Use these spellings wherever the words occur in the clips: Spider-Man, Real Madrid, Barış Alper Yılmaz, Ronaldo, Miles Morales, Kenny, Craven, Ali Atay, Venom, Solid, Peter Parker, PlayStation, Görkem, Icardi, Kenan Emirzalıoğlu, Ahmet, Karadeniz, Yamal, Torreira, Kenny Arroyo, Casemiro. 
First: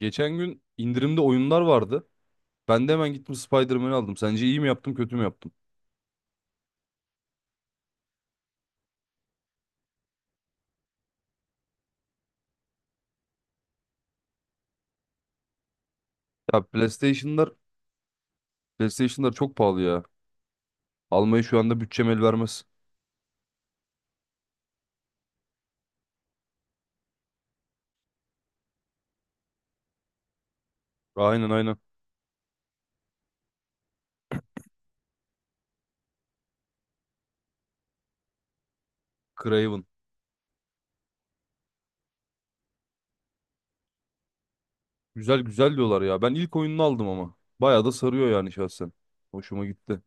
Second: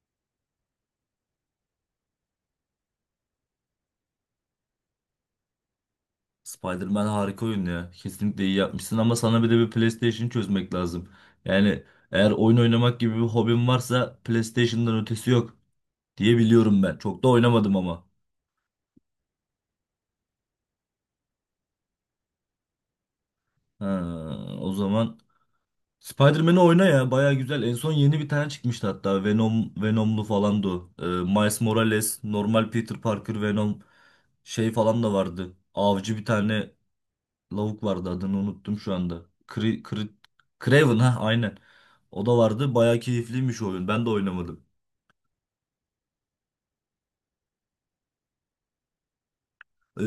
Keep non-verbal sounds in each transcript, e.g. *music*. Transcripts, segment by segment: Geçen gün indirimde oyunlar vardı. Ben de hemen gittim, Spider-Man'i aldım. Sence iyi mi yaptım, kötü mü yaptım? Spider-Man harika oyun ya. Kesinlikle iyi yapmışsın ama sana bir de bir PlayStation çözmek lazım. Yani eğer oyun oynamak gibi bir hobin varsa PlayStation'dan ötesi yok diye Ya biliyorum ben. Çok da PlayStation'lar, oynamadım ama. PlayStation'lar çok pahalı ya. Almayı şu anda bütçem el vermez. Ha, o zaman Spider-Man'i oyna ya. Baya güzel. En son yeni bir tane çıkmıştı hatta. Venom, Venom'lu falandı o. Aynen Miles aynen. Morales, normal Peter Parker, Venom şey falan da vardı. Avcı bir tane lavuk vardı adını unuttum şu anda. Craven. Craven ha aynen. O da vardı. Bayağı keyifliymiş o oyun. Ben de oynamadım. Güzel güzel diyorlar ya. Ben ilk oyununu aldım ama. Bayağı da sarıyor yani şahsen. Hoşuma gitti. E,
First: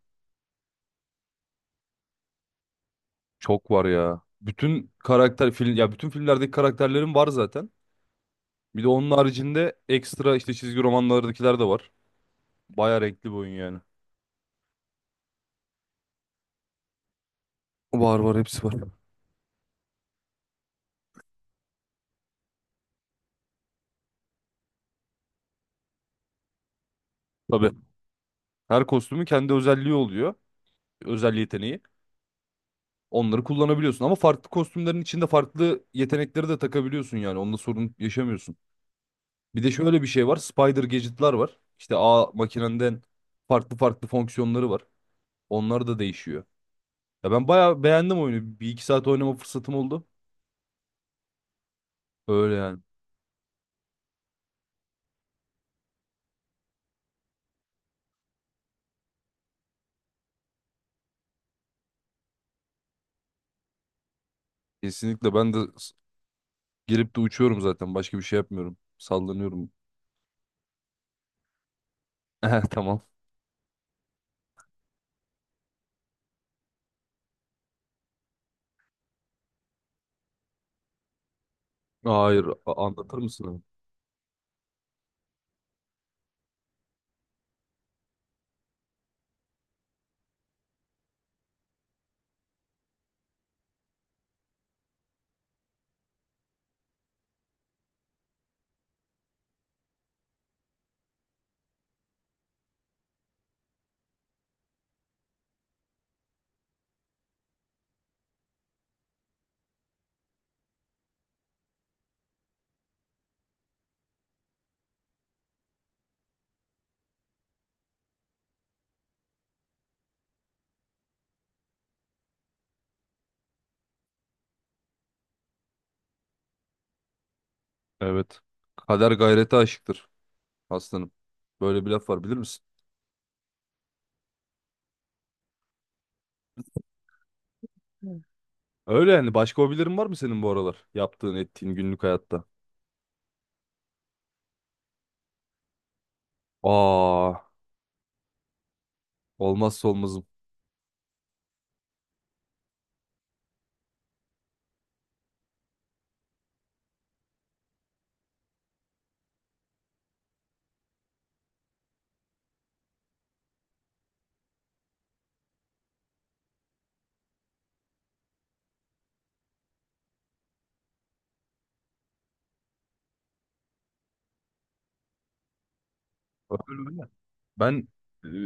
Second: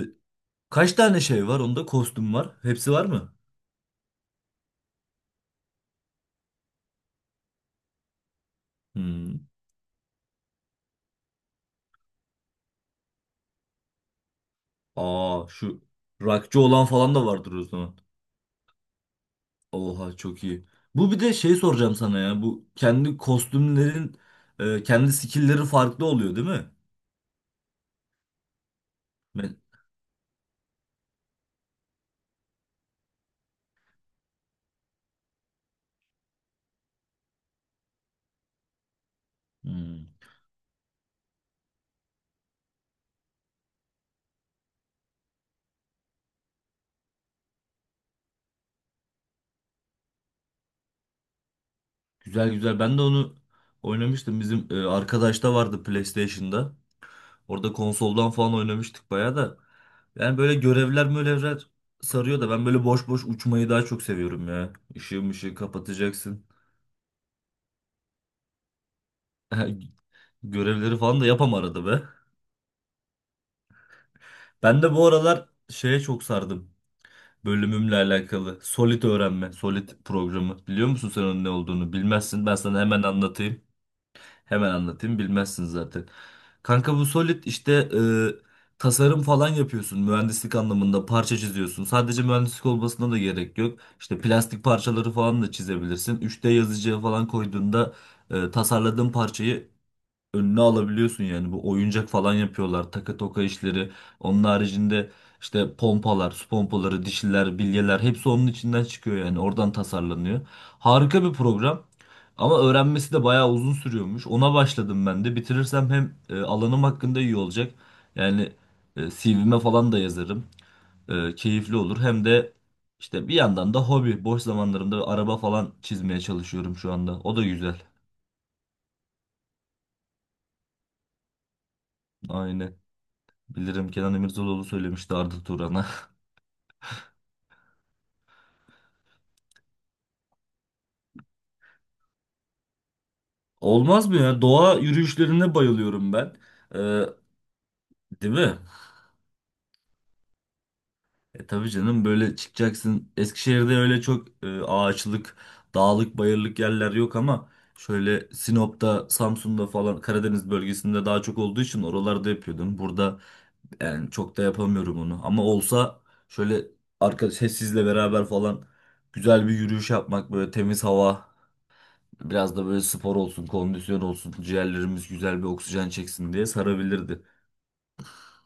Kaç tane şey var? Onda kostüm var. Hepsi var mı? Çok var ya. Bütün karakter film ya bütün filmlerdeki karakterlerim var zaten. Bir de onun Hmm. haricinde ekstra işte çizgi romanlardakiler de var. Bayağı renkli bir oyun yani. Aa şu rockçı olan falan da vardır o zaman. Var var hepsi var. Oha çok iyi. Bu bir de şey soracağım sana ya. Bu kendi kostümlerin kendi skill'leri farklı oluyor değil mi? Tabii. Her kostümün kendi Ben, özelliği oluyor. Özel yeteneği. Onları kullanabiliyorsun ama farklı kostümlerin içinde farklı yetenekleri de takabiliyorsun yani. Onunla sorun yaşamıyorsun. Bir de şöyle bir Hmm. şey var. Spider gadget'lar var. İşte ağ makinenden farklı farklı fonksiyonları var. Onlar da değişiyor. Ya ben bayağı beğendim oyunu. Bir iki saat oynama fırsatım oldu. Güzel Öyle yani. güzel. Ben de onu oynamıştım. Bizim arkadaş da vardı PlayStation'da. Orada konsoldan falan oynamıştık bayağı da. Yani böyle görevler mölevler sarıyor da ben böyle boş boş uçmayı daha çok seviyorum ya. Işığı Kesinlikle ben mışığı de kapatacaksın. gelip de uçuyorum zaten. Başka bir şey yapmıyorum. Sallanıyorum. *laughs* Görevleri falan da yapam arada be. *laughs* Tamam. Ben de bu aralar şeye çok sardım. Bölümümle alakalı. Solid öğrenme, Solid programı. Biliyor musun sen onun ne olduğunu? Hayır, Bilmezsin. Ben sana hemen anlatır anlatayım. mısın? Hemen anlatayım bilmezsin zaten. Kanka bu Solid işte tasarım falan yapıyorsun mühendislik anlamında parça çiziyorsun. Sadece mühendislik olmasına da gerek yok. İşte plastik parçaları falan da çizebilirsin. 3D yazıcıya falan koyduğunda tasarladığın parçayı önüne alabiliyorsun, yani bu oyuncak falan yapıyorlar taka toka işleri. Onun haricinde işte pompalar, su pompaları, dişiler, bilyeler hepsi onun içinden çıkıyor, yani oradan tasarlanıyor. Harika bir program, ama öğrenmesi de bayağı uzun sürüyormuş. Ona başladım ben de, bitirirsem hem alanım hakkında iyi olacak, yani CV'me falan da yazarım. Keyifli olur hem de. İşte bir yandan da hobi, boş zamanlarımda araba falan çizmeye çalışıyorum şu anda, o da güzel. Evet. Kader gayrete aşıktır aslanım. Böyle bir laf var bilir misin? Aynen. Bilirim, Kenan Emirzalıoğlu söylemişti Arda Turan'a. Öyle yani. Başka hobilerin var mı senin bu aralar? Yaptığın, ettiğin günlük hayatta. *laughs* Olmaz mı ya? Doğa yürüyüşlerine bayılıyorum ben. Ee, Aa, değil mi? olmazsa olmazım. Tabii canım, böyle çıkacaksın. Eskişehir'de öyle çok ağaçlık, dağlık, bayırlık yerler yok ama şöyle Sinop'ta, Samsun'da falan Karadeniz bölgesinde daha çok olduğu için oralarda yapıyordum. Burada yani çok da yapamıyorum onu. Ama olsa şöyle, arkadaş sizle beraber falan güzel bir yürüyüş yapmak, böyle temiz hava. Biraz da böyle spor olsun, kondisyon olsun, ciğerlerimiz güzel bir oksijen çeksin diye Öyle öyle. sarabilirdi. Ben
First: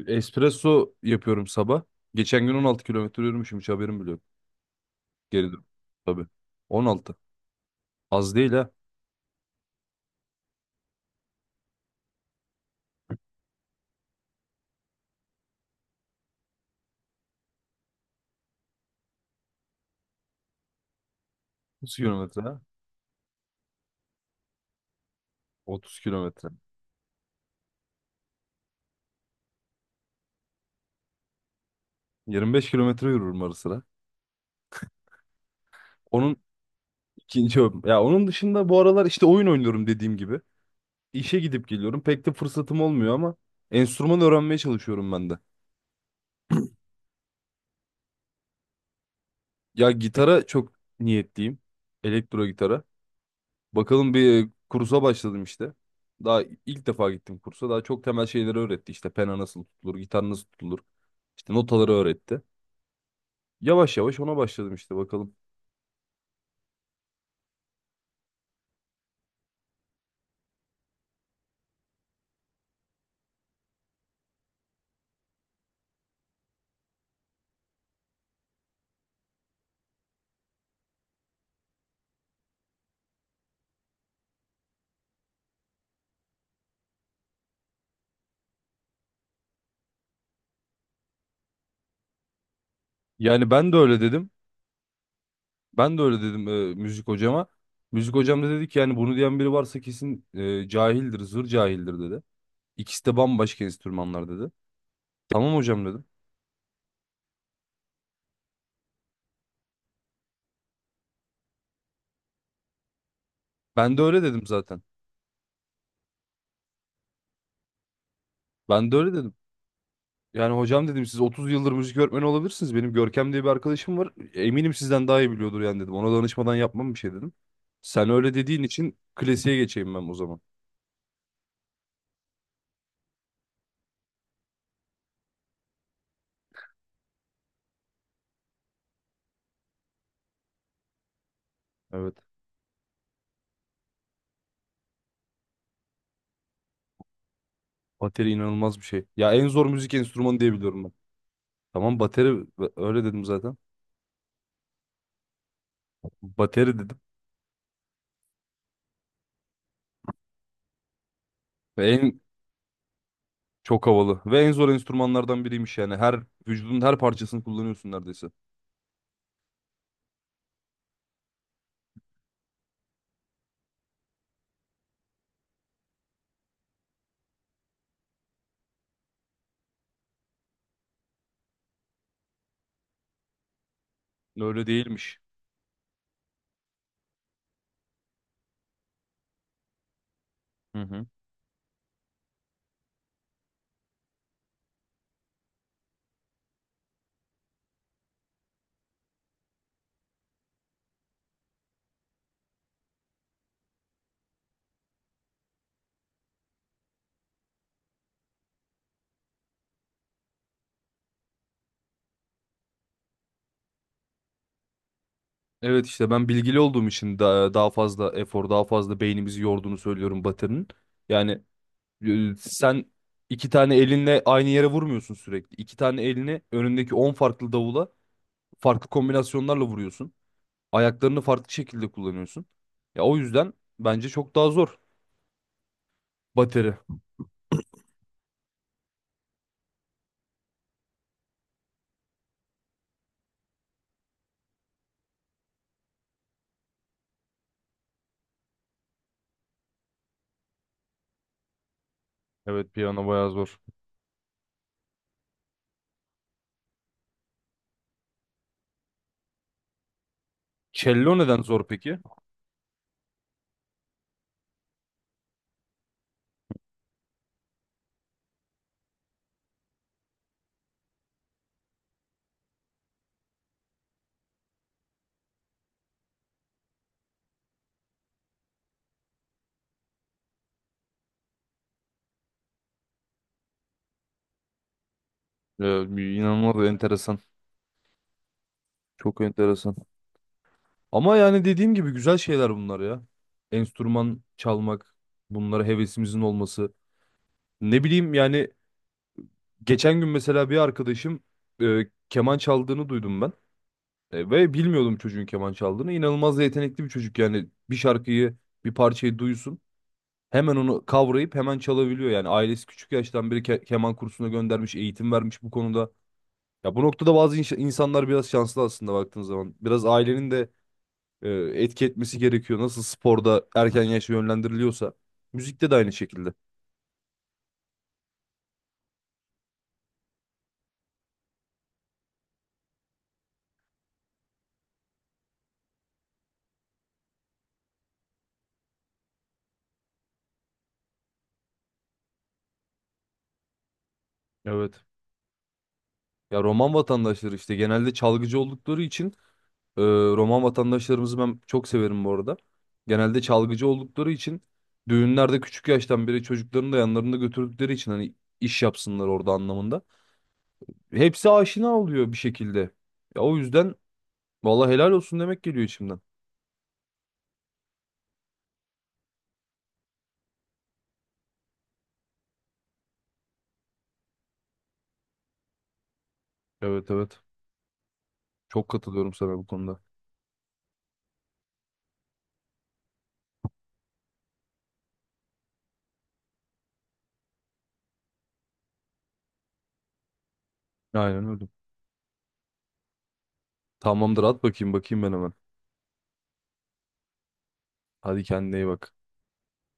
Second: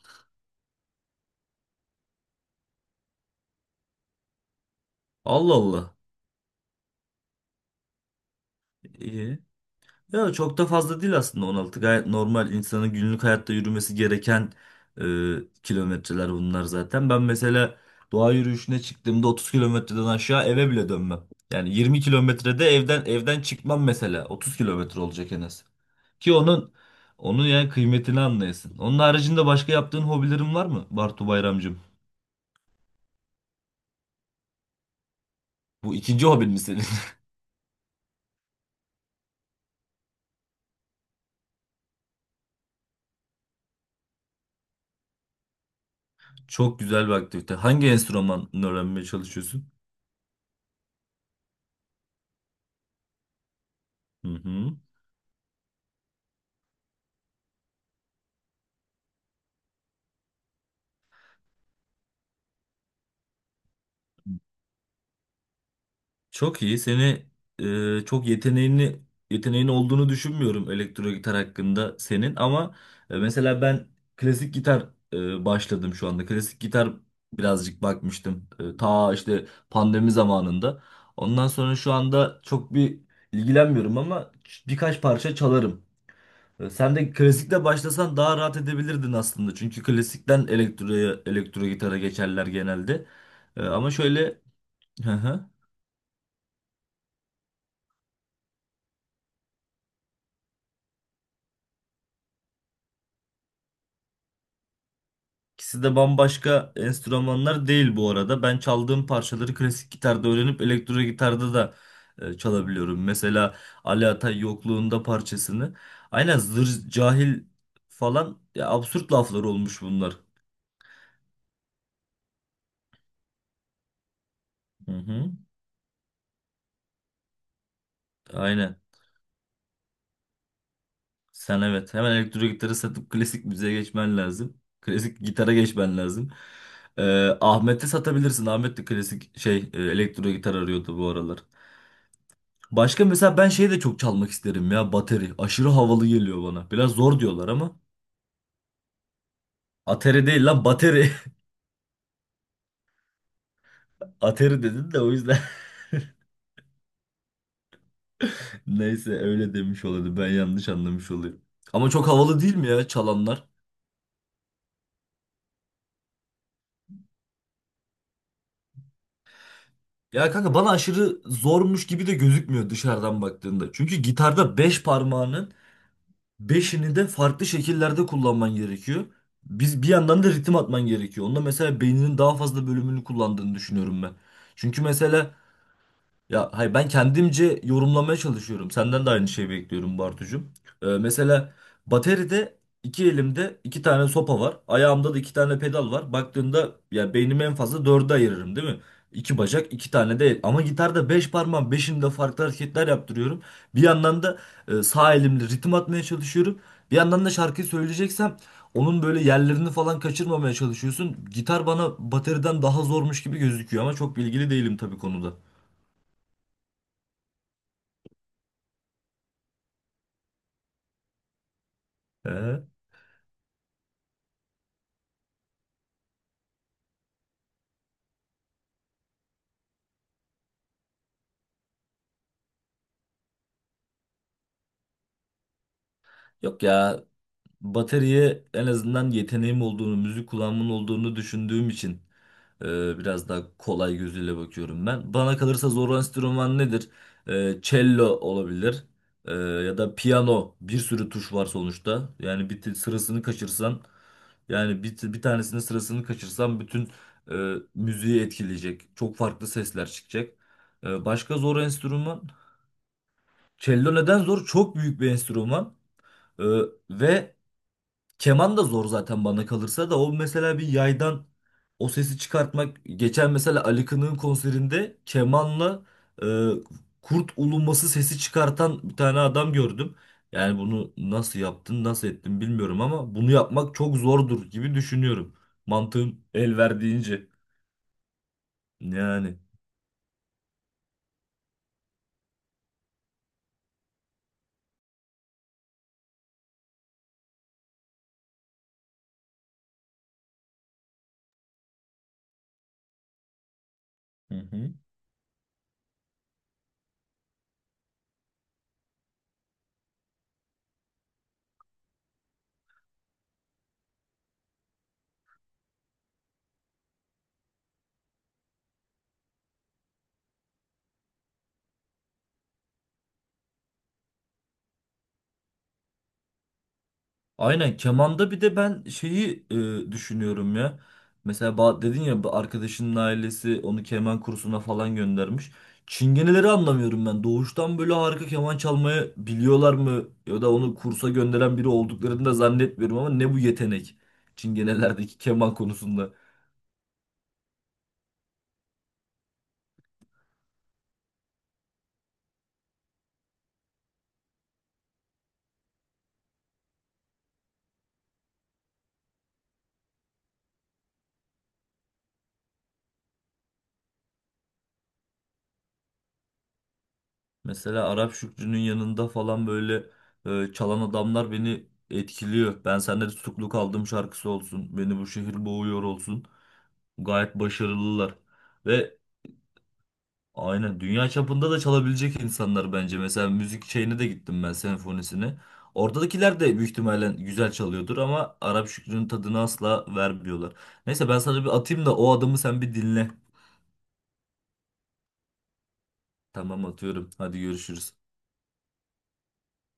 espresso yapıyorum sabah. Geçen gün 16 kilometre yürümüşüm. Hiç haberim bile yok. Geri Allah dön. Allah. Tabii. 16. Az değil ha. İyi. Ya çok da fazla değil aslında 16. Gayet normal insanın günlük hayatta yürümesi gereken kilometreler bunlar zaten. Ben mesela doğa yürüyüşüne çıktığımda 30 kilometreden aşağı eve bile dönmem. Yani 30 20 kilometre ha. kilometrede evden çıkmam mesela. 30 kilometre olacak en az. 30 Ki kilometre. onun yani kıymetini anlayasın. Onun haricinde başka yaptığın hobilerin var mı Bartu Bayramcığım? 25 kilometre yürürüm ara sıra. Bu ikinci Onun hobin mi senin? ikinci hobim. Ya onun dışında bu aralar işte oyun oynuyorum dediğim gibi. İşe gidip geliyorum. Pek de fırsatım olmuyor ama enstrüman öğrenmeye çalışıyorum ben de. Çok güzel bir aktivite. Hangi enstrümanı öğrenmeye çalışıyorsun? Ya gitara çok niyetliyim. Elektro gitara. Bakalım, Hı bir hı. kursa başladım işte. Daha ilk defa gittim kursa. Daha çok temel şeyleri öğretti. İşte pena nasıl tutulur, gitar nasıl tutulur. İşte notaları öğretti. Yavaş yavaş ona başladım işte bakalım. Çok iyi. Seni çok yeteneğin olduğunu düşünmüyorum elektro gitar hakkında senin, ama mesela ben klasik gitar başladım şu anda. Klasik gitar birazcık bakmıştım. Ta işte pandemi zamanında. Ondan sonra şu anda çok bir ilgilenmiyorum ama birkaç parça çalarım. Sen de klasikle başlasan daha rahat edebilirdin aslında. Çünkü klasikten elektro gitara geçerler genelde. Yani ben de Ama öyle dedim. şöyle, hı hı. Ben de öyle dedim müzik hocama. Müzik hocam da dedi ki yani bunu diyen biri varsa kesin cahildir, zır cahildir dedi. İkisi de bambaşka enstrümanlar dedi. Tamam ikisi hocam de dedim. bambaşka enstrümanlar değil bu arada. Ben çaldığım parçaları klasik gitarda öğrenip elektro gitarda da çalabiliyorum. Mesela Ben de Ali öyle Atay dedim zaten. yokluğunda parçasını. Aynen, zır cahil falan ya, Ben de absürt öyle dedim. laflar olmuş bunlar. Yani hocam dedim siz 30 yıldır müzik öğretmeni olabilirsiniz. Benim Görkem diye bir arkadaşım var. Eminim Hı sizden daha iyi hı. biliyordur yani dedim. Ona danışmadan yapmam bir şey dedim. Sen öyle dediğin Aynen. için klasiğe geçeyim ben o zaman. Sen evet, hemen elektro gitarı satıp klasik müziğe geçmen lazım. Klasik gitara geçmen lazım. Ahmet'e satabilirsin. Ahmet de klasik şey elektro gitar arıyordu bu aralar. Evet. Başka mesela ben şeyi de çok çalmak isterim ya, bateri. Aşırı havalı geliyor bana. Biraz zor diyorlar ama. Bateri inanılmaz bir şey. Ya en zor müzik Ateri enstrümanı değil diye lan, biliyorum ben. bateri. Tamam, bateri öyle dedim zaten. *laughs* Ateri dedin de o yüzden. Bateri dedim. *laughs* Neyse öyle demiş oluyordu. Ben yanlış anlamış oluyorum. Ama Ve çok en havalı değil mi ya çalanlar? çok havalı. Ve en zor enstrümanlardan biriymiş yani. Her vücudun her parçasını kullanıyorsun neredeyse. Ya kanka bana aşırı zormuş gibi de gözükmüyor dışarıdan baktığında. Çünkü gitarda 5 parmağının beşini de farklı şekillerde kullanman gerekiyor. Biz bir yandan da ritim atman gerekiyor. Onda mesela beyninin daha fazla bölümünü kullandığını düşünüyorum ben. Öyle Çünkü değilmiş. mesela, ya hayır, ben kendimce yorumlamaya çalışıyorum. Senden de aynı şeyi bekliyorum Bartucuğum. Hı hı. Mesela bateride iki elimde iki tane sopa var. Ayağımda da iki tane pedal var. Baktığında ya beynimi en fazla dörde ayırırım değil mi? İki bacak, iki tane de el. Ama gitarda beş parmağım beşinde farklı hareketler yaptırıyorum. Bir yandan da sağ elimle ritim atmaya çalışıyorum. Bir yandan da şarkıyı söyleyeceksem onun böyle yerlerini falan kaçırmamaya çalışıyorsun. Gitar bana bateriden daha zormuş gibi gözüküyor, ama çok bilgili değilim tabii konuda. Evet işte ben bilgili olduğum için daha, daha fazla efor, daha fazla beynimizi yorduğunu söylüyorum batının. Yani Ee? sen iki tane elinle aynı yere vurmuyorsun sürekli. İki tane elini önündeki 10 farklı davula farklı kombinasyonlarla vuruyorsun. Ayaklarını farklı şekilde kullanıyorsun. Ya o yüzden bence çok daha zor Yok bateri. ya, bataryaya en azından yeteneğim olduğunu, müzik kulağımın olduğunu düşündüğüm için biraz daha kolay gözüyle bakıyorum ben. Bana kalırsa zor enstrüman nedir? Cello olabilir. Ya da piyano. Bir sürü tuş var sonuçta. Yani bir Evet piyano sırasını bayağı zor. kaçırsan, yani bir tanesinin sırasını kaçırsan bütün müziği etkileyecek. Çok farklı sesler çıkacak. Cello Başka neden zor zor peki? enstrüman? Cello neden zor? Çok büyük bir enstrüman. E, Ve keman da zor zaten bana kalırsa, da o mesela bir yaydan o sesi çıkartmak. Geçen mesela Ali Kınık'ın konserinde kemanla e, kurt uluması sesi çıkartan bir tane adam gördüm. Yani bunu nasıl yaptın, nasıl ettin bilmiyorum, ama bunu yapmak çok zordur gibi düşünüyorum. Ee, Mantığım inanılmaz el enteresan. verdiğince. Çok Yani. enteresan. Ama yani dediğim gibi güzel şeyler bunlar ya. Enstrüman çalmak, bunlara hevesimizin olması. Ne bileyim yani geçen gün mesela bir arkadaşım keman çaldığını duydum ben. E, Hı ve hı. bilmiyordum çocuğun keman çaldığını. İnanılmaz da yetenekli bir çocuk, yani bir şarkıyı, bir parçayı duysun. Hemen onu kavrayıp hemen çalabiliyor. Yani ailesi küçük yaştan beri keman kursuna göndermiş, eğitim vermiş bu konuda. Ya bu noktada bazı insanlar biraz şanslı aslında baktığın zaman. Biraz ailenin de e, etki etmesi gerekiyor. Nasıl sporda erken yaşa yönlendiriliyorsa müzikte de aynı şekilde. Aynen, kemanda bir de ben şeyi düşünüyorum ya. Mesela dedin ya, bu arkadaşının ailesi onu keman kursuna falan göndermiş. Çingeneleri anlamıyorum ben. Doğuştan böyle harika keman çalmayı biliyorlar mı? Ya da onu kursa gönderen biri olduklarını da zannetmiyorum, ama ne bu yetenek? Evet. Çingenelerdeki *laughs* keman konusunda. Ya Roman vatandaşları işte genelde çalgıcı oldukları için e, Roman vatandaşlarımızı ben çok severim bu arada. Genelde çalgıcı oldukları için düğünlerde küçük yaştan beri çocuklarını da yanlarında götürdükleri için hani iş yapsınlar orada anlamında. Hepsi aşina oluyor bir şekilde. Ya o yüzden vallahi helal olsun demek geliyor içimden. Mesela Arap Şükrü'nün yanında falan böyle çalan adamlar beni etkiliyor. Ben Senden Tutuklu Kaldım şarkısı olsun, Beni Bu Şehir Boğuyor olsun. Evet evet. Gayet başarılılar. Çok Ve katılıyorum sana bu konuda. aynen dünya çapında da çalabilecek insanlar bence. Mesela müzik şeyine de gittim ben, senfonisine. Oradakiler de büyük ihtimalle güzel çalıyordur ama Arap Şükrü'nün tadını asla vermiyorlar. Neyse ben Aynen sana öyle. bir atayım da o adamı sen bir dinle. Tamamdır, at bakayım bakayım ben hemen. Tamam atıyorum. Hadi görüşürüz. Hadi kendine iyi bak.